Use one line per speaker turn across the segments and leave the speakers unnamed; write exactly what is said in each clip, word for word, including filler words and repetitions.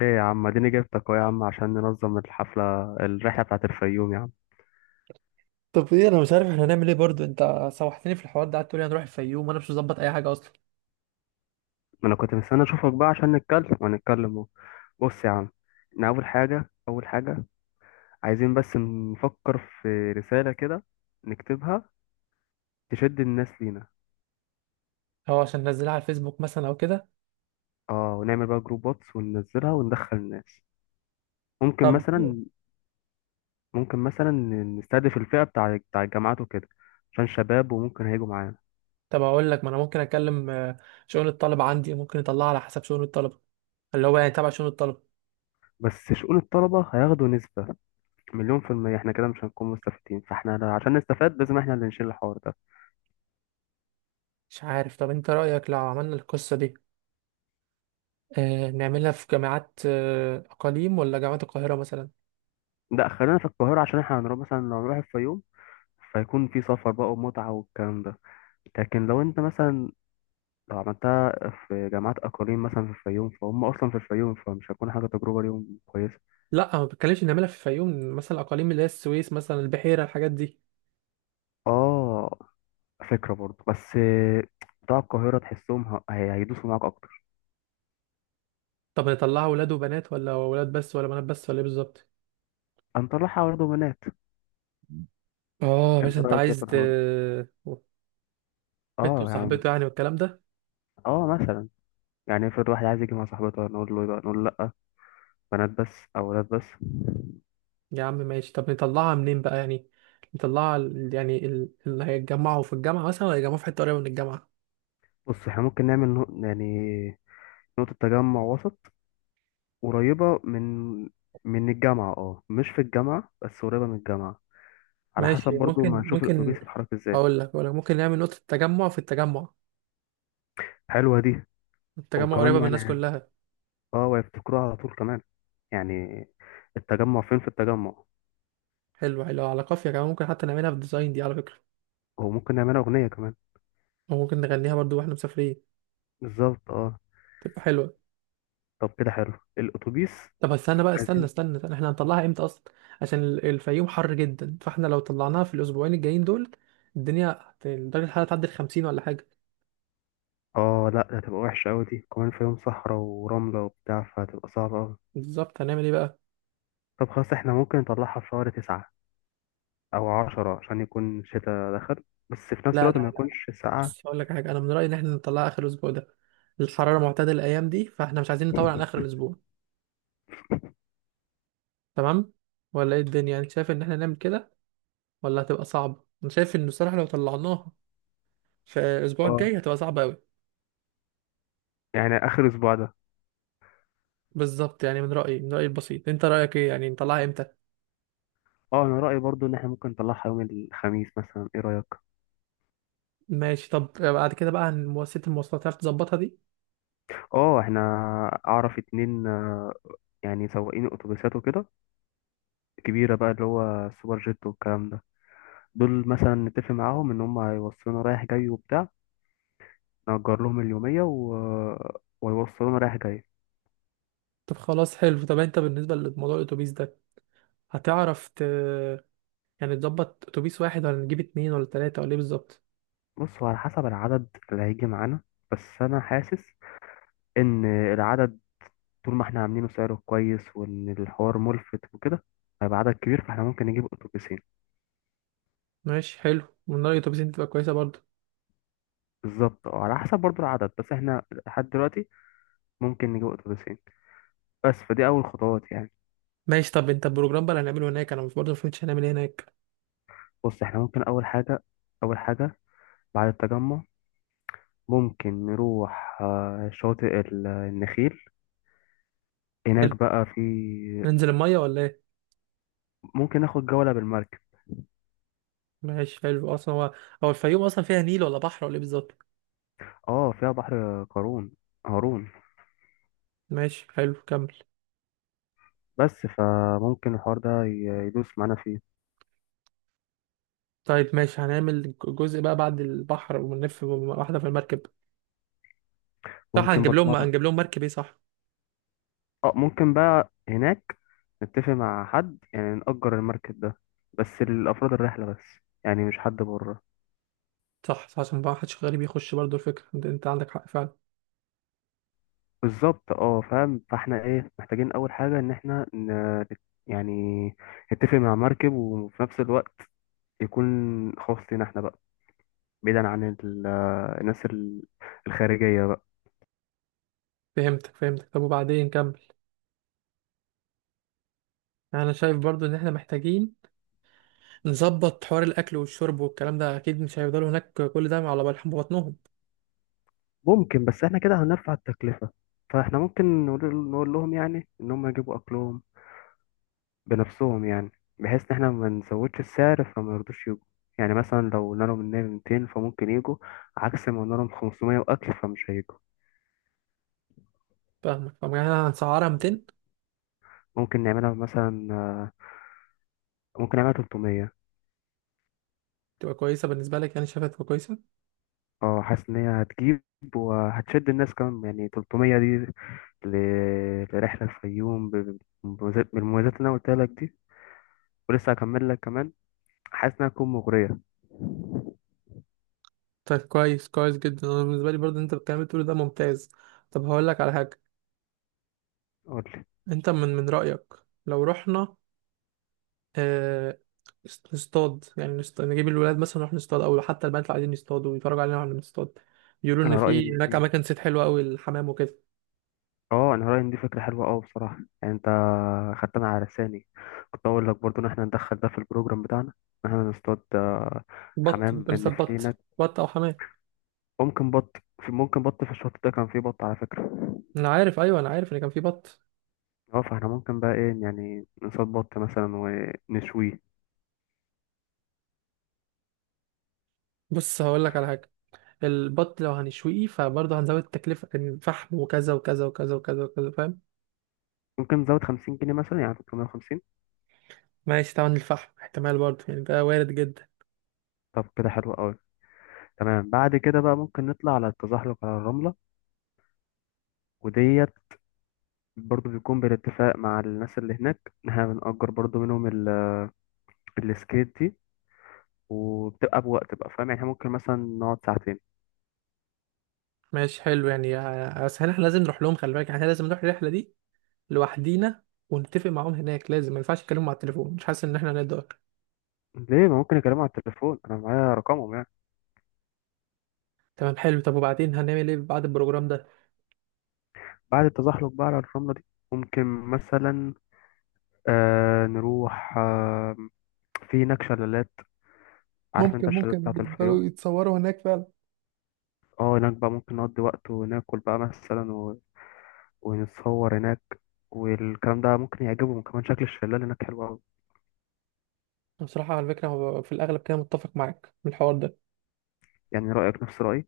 ايه يا عم، اديني جبتك اهو يا عم، عشان ننظم الحفلة الرحلة بتاعت الفيوم يا عم.
طب ايه، انا مش عارف احنا هنعمل ايه برضو. انت سوحتني في الحوار ده، قعدت تقولي هنروح الفيوم وانا مش مظبط اي حاجه اصلا.
ما انا كنت مستني اشوفك بقى عشان نتكلم ونتكلم اهو. بص يا عم، احنا اول حاجة اول حاجة عايزين بس نفكر في رسالة كده نكتبها، تشد الناس لينا.
هو عشان ننزلها على الفيسبوك مثلا او كده؟
اه، ونعمل بقى جروب واتس وننزلها وندخل الناس. ممكن
طب
مثلا ممكن مثلا نستهدف الفئة بتاع بتاع الجامعات وكده، عشان شباب وممكن هيجوا معانا.
طب اقول لك، ما انا ممكن اكلم آه، شؤون الطلبه عندي، ممكن اطلعها على حسب شؤون الطلبه، اللي هو يعني تبع شؤون الطلبه.
بس شؤون الطلبة هياخدوا نسبة مليون في المية، احنا كده مش هنكون مستفيدين، فاحنا لو- عشان نستفاد لازم احنا اللي نشيل الحوار ده.
مش عارف، طب انت رايك لو عملنا القصه دي آه، نعملها في جامعات آه، اقاليم ولا جامعات القاهره مثلا؟
لا، خلينا في القاهرة عشان احنا هنروح مثلا، لو هنروح الفيوم فيكون في سفر بقى ومتعة والكلام ده. لكن لو انت مثلا لو عملتها في جامعات أقاليم مثلا في الفيوم، فهم أصلا في الفيوم، فمش هتكون حاجة تجربة ليهم كويسة.
لا، ما بتكلمش نعملها في الفيوم مثلا، الاقاليم اللي هي السويس مثلا، البحيره، الحاجات دي.
اه، فكرة برضه، بس بتوع القاهرة تحسهم ه- هي- هيدوسوا معاك أكتر.
طب نطلعها ولاد وبنات ولا ولاد بس ولا بنات بس ولا ايه بالظبط؟
هنطلعها برضه بنات.
اه، مش
انت
انت
رأيك ايه في
عايز ت...
الحوار ده؟
بنت
اه يا عم.
وصاحبته يعني والكلام ده؟
اه مثلا، يعني افرض واحد عايز يجي مع صاحبته نقول له نقول له لا، بنات بس او ولاد بس.
يا عم ماشي. طب نطلعها منين بقى يعني؟ نطلعها ال- يعني ال- اللي هيتجمعوا في الجامعة مثلا، ولا هيتجمعوا في حتة قريبة من الجامعة؟
بص، احنا ممكن نعمل نو- يعني نقطة تجمع وسط، قريبة من من الجامعة. اه، مش في الجامعة بس قريبة من الجامعة، على حسب
ماشي،
برضو ما
ممكن
نشوف الأتوبيس
ممكن
يتحرك ازاي.
هقول لك، ولا ممكن نعمل نقطة تجمع في التجمع؟
حلوة دي،
التجمع
وكمان
قريبة من الناس
يعني
كلها.
اه ويفتكروها على طول كمان، يعني التجمع فين؟ في التجمع.
حلو حلو، على قافية كمان، ممكن حتى نعملها في الديزاين دي على فكرة.
وممكن نعملها أغنية كمان.
وممكن نغنيها برضو واحنا مسافرين،
بالظبط اه.
تبقى حلوة.
طب كده حلو الأتوبيس.
طب استنى بقى، استنى
عايزين.
استنى, استنى. احنا هنطلعها امتى اصلا؟ عشان ال- الفيوم حر جدا، فاحنا لو طلعناها في الاسبوعين الجايين دول، الدنيا هت- درجة الحرارة تعدي ال خمسين ولا حاجة.
اه، لا ده هتبقى وحشة أوي دي، كمان في يوم صحراء ورملة وبتاع، فهتبقى صعبة أوي.
بالظبط، هنعمل ايه بقى؟
طب خلاص، احنا ممكن نطلعها في شهر تسعة أو عشرة عشان يكون الشتاء دخل، بس في نفس
لا
الوقت ما
لا لا لا
يكونش ساقعة.
بص هقول لك حاجة، انا من رأيي ان احنا نطلعها اخر الاسبوع ده. الحرارة معتدلة الايام دي، فاحنا مش عايزين نطول عن اخر الاسبوع، تمام؟ ولا ايه الدنيا يعني؟ انت شايف ان احنا نعمل كده ولا هتبقى صعبة؟ انا شايف ان الصراحة لو طلعناها في الاسبوع الجاي
اه،
هتبقى صعبة قوي.
يعني آخر أسبوع ده.
بالظبط، يعني من رأيي من رأيي البسيط، انت رأيك ايه يعني نطلعها امتى؟
اه، أنا رأيي برضو إن احنا ممكن نطلعها يوم الخميس مثلا، ايه رأيك؟
ماشي. طب بعد كده بقى عن مؤسسة المواصلات، هتعرف تظبطها دي؟
اه احنا أعرف اتنين، آه، يعني سواقين أتوبيسات وكده كبيرة بقى، اللي هو سوبر جيت والكلام ده. دول مثلا نتفق معاهم إن هم هيوصلونا رايح جاي وبتاع، نأجر لهم اليومية و... ويوصلونا رايح جاي.
طب خلاص حلو. طب انت بالنسبة لموضوع الأتوبيس ده، هتعرف ت... يعني تظبط أتوبيس واحد، ولا نجيب اتنين ولا تلاتة ولا ايه بالظبط؟
بص، هو على حسب العدد اللي هيجي معانا، بس أنا حاسس إن العدد، طول ما احنا عاملينه سعره كويس وان الحوار ملفت وكده، هيبقى عدد كبير فاحنا ممكن نجيب اتوبيسين.
ماشي حلو، من رأيي الأتوبيسين تبقى كويسة برضه.
بالظبط اه، على حسب برضو العدد، بس احنا لحد دلوقتي ممكن نجيب اتوبيسين، بس فدي اول خطوات يعني.
ماشي. طب انت البروجرام بقى اللي هنعمله هناك، انا مش برضه مفهمتش هنعمل ايه هناك.
بص، احنا ممكن اول حاجة اول حاجة بعد التجمع، ممكن نروح آه، شاطئ ال- النخيل. هناك
حلو،
بقى في،
ننزل المية ولا ايه؟
ممكن ناخد جولة بالمركب.
ماشي حلو. اصلا هو، هو الفيوم اصلا فيها نيل ولا بحر ولا ايه بالظبط؟
اه، فيها بحر قارون، هارون.
ماشي حلو، كمل.
بس فممكن الحوار ده ي- يدوس معانا فيه.
طيب ماشي، هنعمل جزء بقى بعد البحر ونلف واحدة في المركب؟ صح،
ممكن
هنجيب
برضو.
لهم، هنجيب لهم مركب، ايه صح؟
اه، ممكن بقى هناك نتفق مع حد يعني نأجر المركب ده بس لأفراد الرحلة بس، يعني مش حد بره.
صح صح، عشان بقى محدش غريب يخش برضو، الفكرة انت انت عندك حق فعلا.
بالظبط اه، فاهم، فاحنا ايه محتاجين؟ أول حاجة إن احنا ن... يعني نتفق مع مركب، وفي نفس الوقت يكون خاص لينا احنا بقى، بعيدا عن ال- الناس ال- الخارجية بقى.
فهمتك فهمتك. طب وبعدين، كمل. يعني انا شايف برضو ان احنا محتاجين نظبط حوار الاكل والشرب والكلام ده، اكيد مش هيفضلوا هناك كل ده على بالهم بطنهم.
ممكن، بس احنا كده هنرفع التكلفة، فاحنا ممكن نقول نقول لهم يعني إن هم يجيبوا أكلهم بنفسهم يعني، بحيث ان احنا ما نزودش السعر فما يرضوش يجوا. يعني مثلا لو قلنا لهم ان هي ميتين، فممكن يجوا. عكس ما قلنا لهم خمسمائة واكل فمش هيجوا.
فاهمك. طب يعني انا هنسعرها مئتين؟
ممكن نعملها مثلا آه، ممكن نعملها تلتميه.
تبقى كويسة بالنسبة لك يعني، شايفها تبقى كويسة؟
اه، حاسس ان هي هتجيب وهتشد الناس كمان، يعني تلتميه دي ل- لرحلة الفيوم ب- بمميزات- بالمميزات اللي انا قلتها لك دي، ولسه هكمل لك كمان. حاسس انها تكون مغرية.
طيب كويس، كويس جدا. انا بالنسبة لي برضو، انت الكلام اللي بتقوله ده ممتاز. طب هقول لك على حاجة.
قول لي.
انت من من رأيك لو رحنا آه، نص- نصطاد يعني، نصط... نجيب الولاد مثلا، نروح نصطاد، او حتى البنات اللي عايزين يصطادوا يتفرجوا علينا واحنا بنصطاد؟ يقولوا ان
انا
في
رأيي،
هناك اماكن صيد حلوه قوي، الحمام وكده.
اه انا رايي ان دي فكره حلوه قوي بصراحه، يعني انت خدتنا على لساني، كنت اقول لك برضو ان احنا ندخل ده في البروجرام بتاعنا، ان احنا نصطاد آه،
بط،
حمام،
ممكن
ان
نصطاد
في
بط
هناك
بط او حمام.
ممكن بط. في ممكن بط في الشط ده كان فيه بط على فكره.
انا عارف، ايوه انا عارف ان كان في بط.
اه فاحنا ممكن بقى ايه، يعني نصطاد بط مثلا ونشويه.
بص هقول لك على حاجه، البط لو هنشويه فبرضه هنزود التكلفه، كان فحم وكذا وكذا وكذا وكذا وكذا، فاهم؟
ممكن نزود خمسين جنيه مثلا، يعني تلتميه وخمسين.
ماشي، طبعا الفحم احتمال برضه يعني، ده وارد جدا.
طب كده حلو قوي. تمام، بعد كده بقى ممكن نطلع على التزحلق على الرمله وديت، برضو بيكون بالاتفاق مع الناس اللي هناك ان احنا بنأجر برضو منهم ال- السكيت دي، وبتبقى بوقت بقى فاهم، يعني إحنا ممكن مثلا نقعد ساعتين.
ماشي حلو يعني. آه، بس احنا لازم نروح لهم، خلي بالك يعني، احنا لازم نروح الرحله دي لوحدينا ونتفق معاهم هناك، لازم، ما ينفعش نتكلم على التليفون، مش حاسس ان احنا نقدر.
ليه؟ ما ممكن اكلمه على التليفون، انا معايا رقمهم يعني.
تمام حلو. طب وبعدين هنعمل ايه بعد البروجرام ده؟
بعد التزحلق بقى على الرملة دي، ممكن مثلا آه نروح آه في هناك شلالات، عارف انت
ممكن
الشلالات
ممكن
بتاعت الفيوم.
يفضلوا يتصوروا هناك فعلا.
اه، هناك بقى ممكن نقضي وقت وناكل بقى مثلا و... ونتصور هناك، والكلام ده ممكن يعجبهم كمان، شكل الشلال هناك حلو قوي.
بصراحة على فكرة هو في الأغلب كده متفق معاك من الحوار ده،
يعني رأيك نفس رأيي.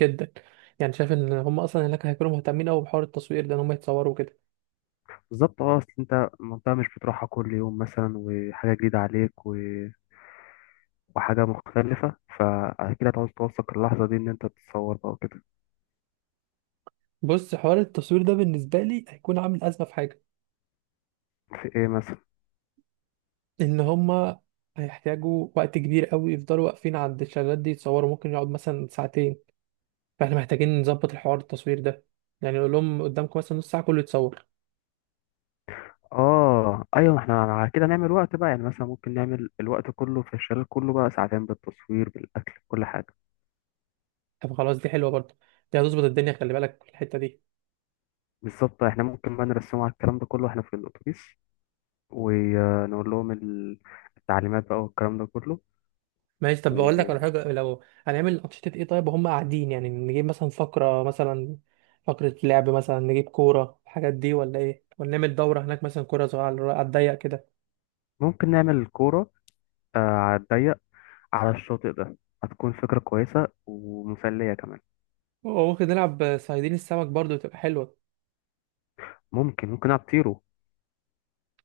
جدا. يعني شايف إن هم أصلا هناك هيكونوا مهتمين أوي بحوار التصوير ده، إن هم يتصوروا كده.
بالظبط اه، اصل انت المنطقة مش بتروحها كل يوم مثلا، وحاجة جديدة عليك و... وحاجة مختلفة، فأكيد هتعوز توثق اللحظة دي إن أنت تتصور بقى وكده.
بص، حوار التصوير ده بالنسبة لي هيكون عامل أزمة في حاجة،
في إيه مثلا؟
إن هم هيحتاجوا وقت كبير أوي، يفضلوا واقفين عند الشلالات دي يتصوروا، ممكن يقعد مثلا ساعتين. فاحنا محتاجين نظبط الحوار التصوير ده، يعني نقول لهم قدامكم مثلا نص ساعه كله يتصور.
آه أيوة، ما إحنا على كده نعمل وقت بقى، يعني مثلا ممكن نعمل الوقت كله في الشلال كله بقى ساعتين، بالتصوير بالأكل كل حاجة.
طب خلاص، دي حلوه برضه، دي هتظبط الدنيا، خلي بالك في الحته دي.
بالظبط، إحنا ممكن بقى نرسمه على الكلام ده كله، إحنا في الأتوبيس ونقول لهم ال- التعليمات بقى والكلام ده كله.
ماشي. طب بقول لك على
وممكن
حاجه، لو هنعمل انشطه ايه طيب وهم قاعدين؟ يعني نجيب مثلا فقره مثلا، فقره لعب مثلا، نجيب كوره الحاجات دي ولا ايه؟ ولا نعمل دوره هناك مثلا، كوره صغيره على على الضيق كده؟
نعمل كورة، آه، على الضيق، على الشاطئ ده، هتكون فكرة كويسة ومسلية كمان.
وممكن نلعب صيادين السمك برضه، تبقى حلوه.
ممكن ممكن أطيره.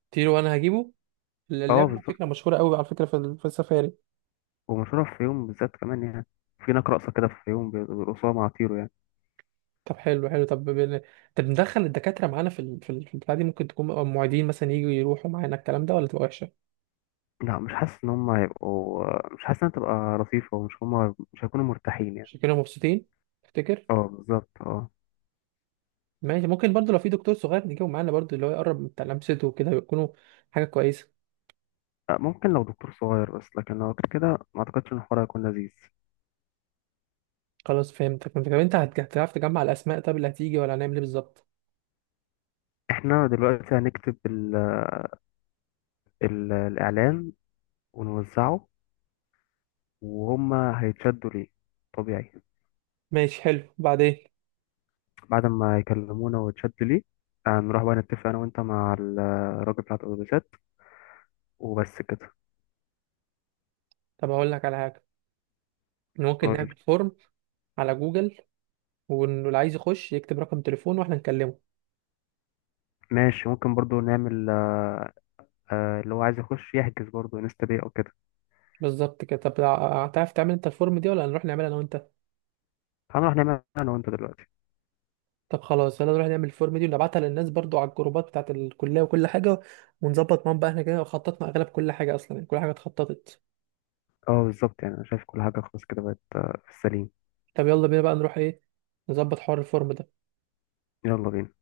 تيرو وانا هجيبه،
اه
اللعبه دي
بالظبط،
فكره مشهوره قوي على فكره في ال- في السفاري.
ومشهورة في يوم بالذات كمان، يعني في هناك رقصة كده، في يوم بيرقصوها مع طيرو يعني.
طب حلو حلو. طب بال- طب ندخل الدكاترة معانا في ال... في ال- في البتاع دي، ممكن تكون المعيدين مثلا يجوا يروحوا معانا الكلام ده، ولا تبقى وحشة؟
لا مش حاسس إن هما هيبقوا، مش حاسس إنها تبقى لطيفة، ومش هما مش هيكونوا مرتاحين يعني.
عشان كده مبسوطين، تفتكر؟
اه بالظبط اه.
ماشي. ممكن برضو لو في دكتور صغير نجيبه معانا برضو، اللي هو يقرب من لمسته وكده، يكونوا حاجة كويسة.
آه، ممكن لو دكتور صغير بس، لكن لو غير كده ما أعتقدش إن الحوار هيكون لذيذ.
خلاص فهمتك فهمتك. طب انت هت- هتعرف تجمع الأسماء طب اللي هتيجي، ولا هنعمل ايه بالظبط؟
إحنا دلوقتي هنكتب ال... ال... الإعلان ونوزعه، وهما هيتشدوا ليه طبيعي.
ماشي حلو. بعدين؟
بعد ما يكلمونا ويتشدوا ليه، آه، نروح بقى نتفق أنا وأنت مع الراجل بتاع الأوتوبيسات وبس كده.
طب هقول لك على حاجة، إن ممكن
قول.
نعمل فورم على جوجل، واللي عايز يخش يكتب رقم تليفونه واحنا نكلمه.
ماشي، ممكن برضو نعمل، آه لو عايز يخش يحجز برضو انستا باي او كده.
بالظبط كده. طب هتعرف تعمل انت الفورم دي، ولا هنروح نعملها انا وانت؟
هنروح نعمل انا وانت دلوقتي.
طب خلاص، يلا نروح نعمل الفورم دي ونبعتها للناس برضو على الجروبات بتاعت الكلية وكل حاجة، ونظبط معاهم بقى. احنا كده خططنا اغلب كل حاجة اصلا، يعني كل حاجة اتخططت.
اه بالظبط، يعني انا شايف كل حاجه خلاص كده بقت، آه، في السليم.
طب يلا بينا بقى، نروح ايه، نظبط حوار الفورم ده.
يلا بينا